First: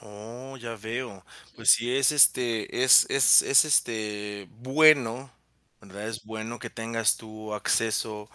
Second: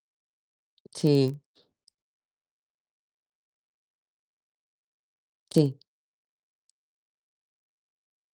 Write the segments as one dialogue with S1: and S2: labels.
S1: Oh, ya veo.
S2: Sí.
S1: Pues sí, es, este, es es es este, bueno,
S2: Sí.
S1: ¿verdad? Es bueno que tengas tú acceso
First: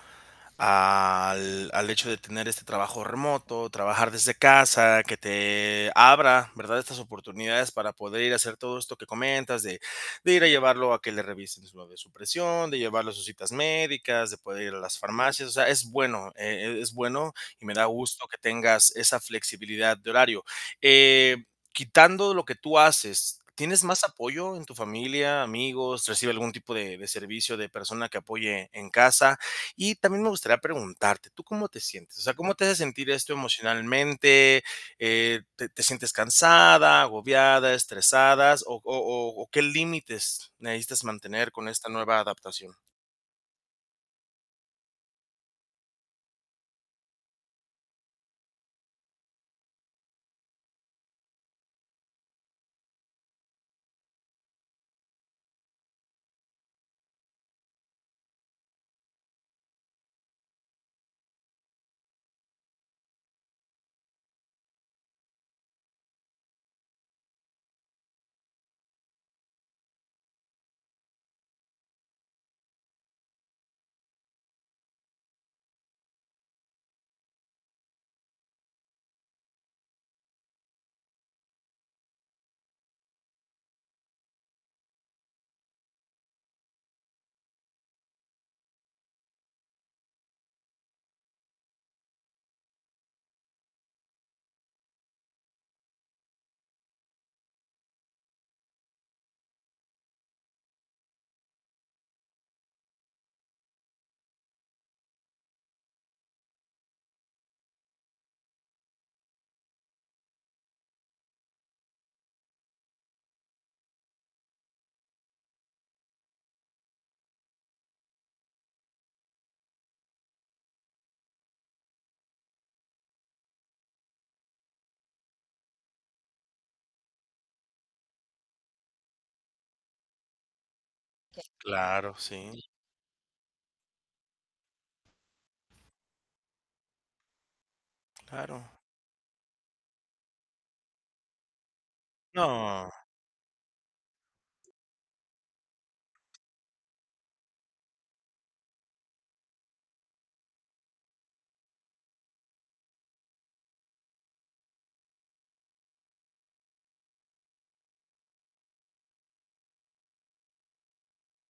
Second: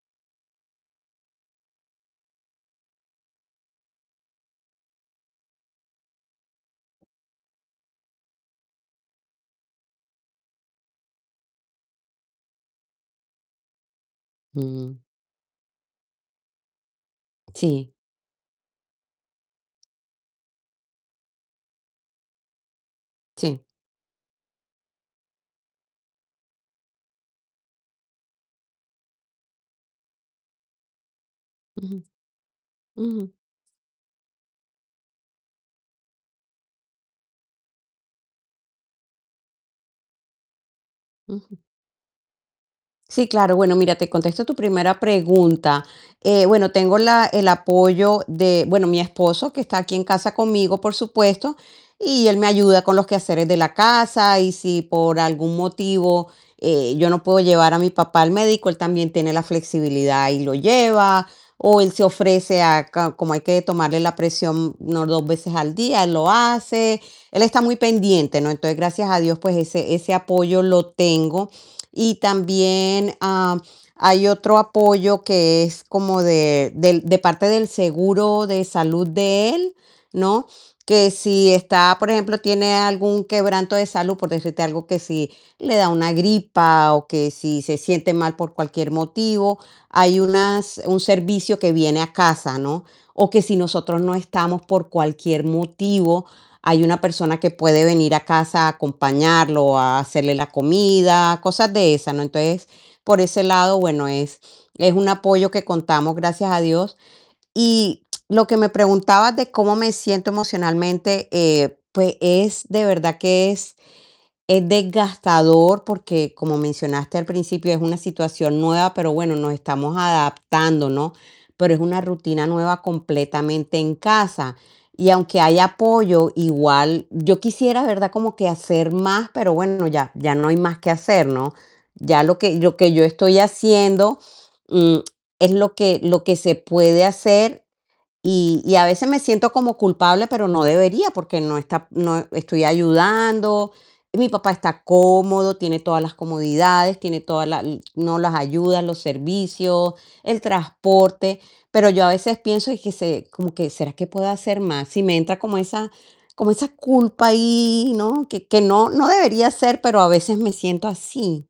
S1: al al hecho de tener este trabajo remoto, trabajar desde casa, que te abra, ¿verdad? Estas oportunidades para poder ir a hacer todo esto que comentas, de de ir a llevarlo a que le revisen suave su presión, de llevarlo a sus citas médicas, de poder ir a las
S2: Mm.
S1: farmacias. O sea es bueno, e e es bueno y me da
S2: Sí.
S1: gusto que tengas esa flexibilidad de horario. Eh, quitando lo que tú haces,
S2: Sí.
S1: ¿tienes más apoyo en tu familia, amigos, recibes algún tipo de de servicio de persona que apoye en casa? Y también me gustaría preguntarte, ¿tú cómo te
S2: Ujú.
S1: sientes? O sea, ¿cómo te hace sentir esto
S2: Ujú.
S1: emocionalmente? Eh, ¿te te sientes cansada, agobiada, estresadas, o o o o qué límites necesitas mantener
S2: Ujú.
S1: con esta nueva adaptación?
S2: Sí, claro. Bueno, mira, te contesto tu primera pregunta. Eh, bueno, tengo la el apoyo de bueno, mi esposo, que está aquí en casa conmigo, por supuesto, y él me ayuda con los quehaceres de la casa, y si por algún motivo yo no puedo llevar a mi papá al médico, él también tiene la flexibilidad y lo lleva, o él se ofrece a ca como hay que tomarle la presión unas 2 veces al día, él lo hace. Él está muy pendiente, ¿no? Entonces, gracias a Dios, pues ese ese apoyo lo tengo. Y también, am, hay otro apoyo que es como de del de parte del seguro de salud de él, ¿no? Que si está, por ejemplo, tiene algún quebranto de salud, por decirte algo, que si le da una gripa, o que si se siente mal por cualquier motivo, hay unas un servicio que viene a casa, ¿no? O que si nosotros no estamos por cualquier motivo, hay una persona que puede venir a casa a acompañarlo, o a hacerle la comida, cosas de esas, ¿no? Entonces, por ese lado, bueno, es es un apoyo que contamos, gracias a Dios. Y lo que me preguntabas de cómo me siento emocionalmente, eh, pues, es de verdad que es es desgastador, porque, como mencionaste al principio, es una situación nueva, pero bueno nos estamos adaptando, ¿no? Pero es una rutina nueva completamente en casa, y aunque hay apoyo, igual, yo quisiera, ¿verdad? Como que hacer más, pero bueno, ya ya no hay más que hacer, ¿no?
S1: Claro,
S2: Ya lo que
S1: sí.
S2: lo que yo estoy haciendo, mm, es lo que lo que se puede hacer, y
S1: Claro.
S2: y a veces me siento como culpable, pero no debería, porque no está noe estoy
S1: No.
S2: ayudando, y mi papá está cómodo, tiene todas las comodidades, tiene toda la l no, las ayudas, los servicios, el transporte, pero yo a veces pienso, y que se como que: "¿Será que puedo hacer más?". Sí, me entra como esa como esa culpa ahí, ¿no? Que que no no debería ser, pero a veces me siento así.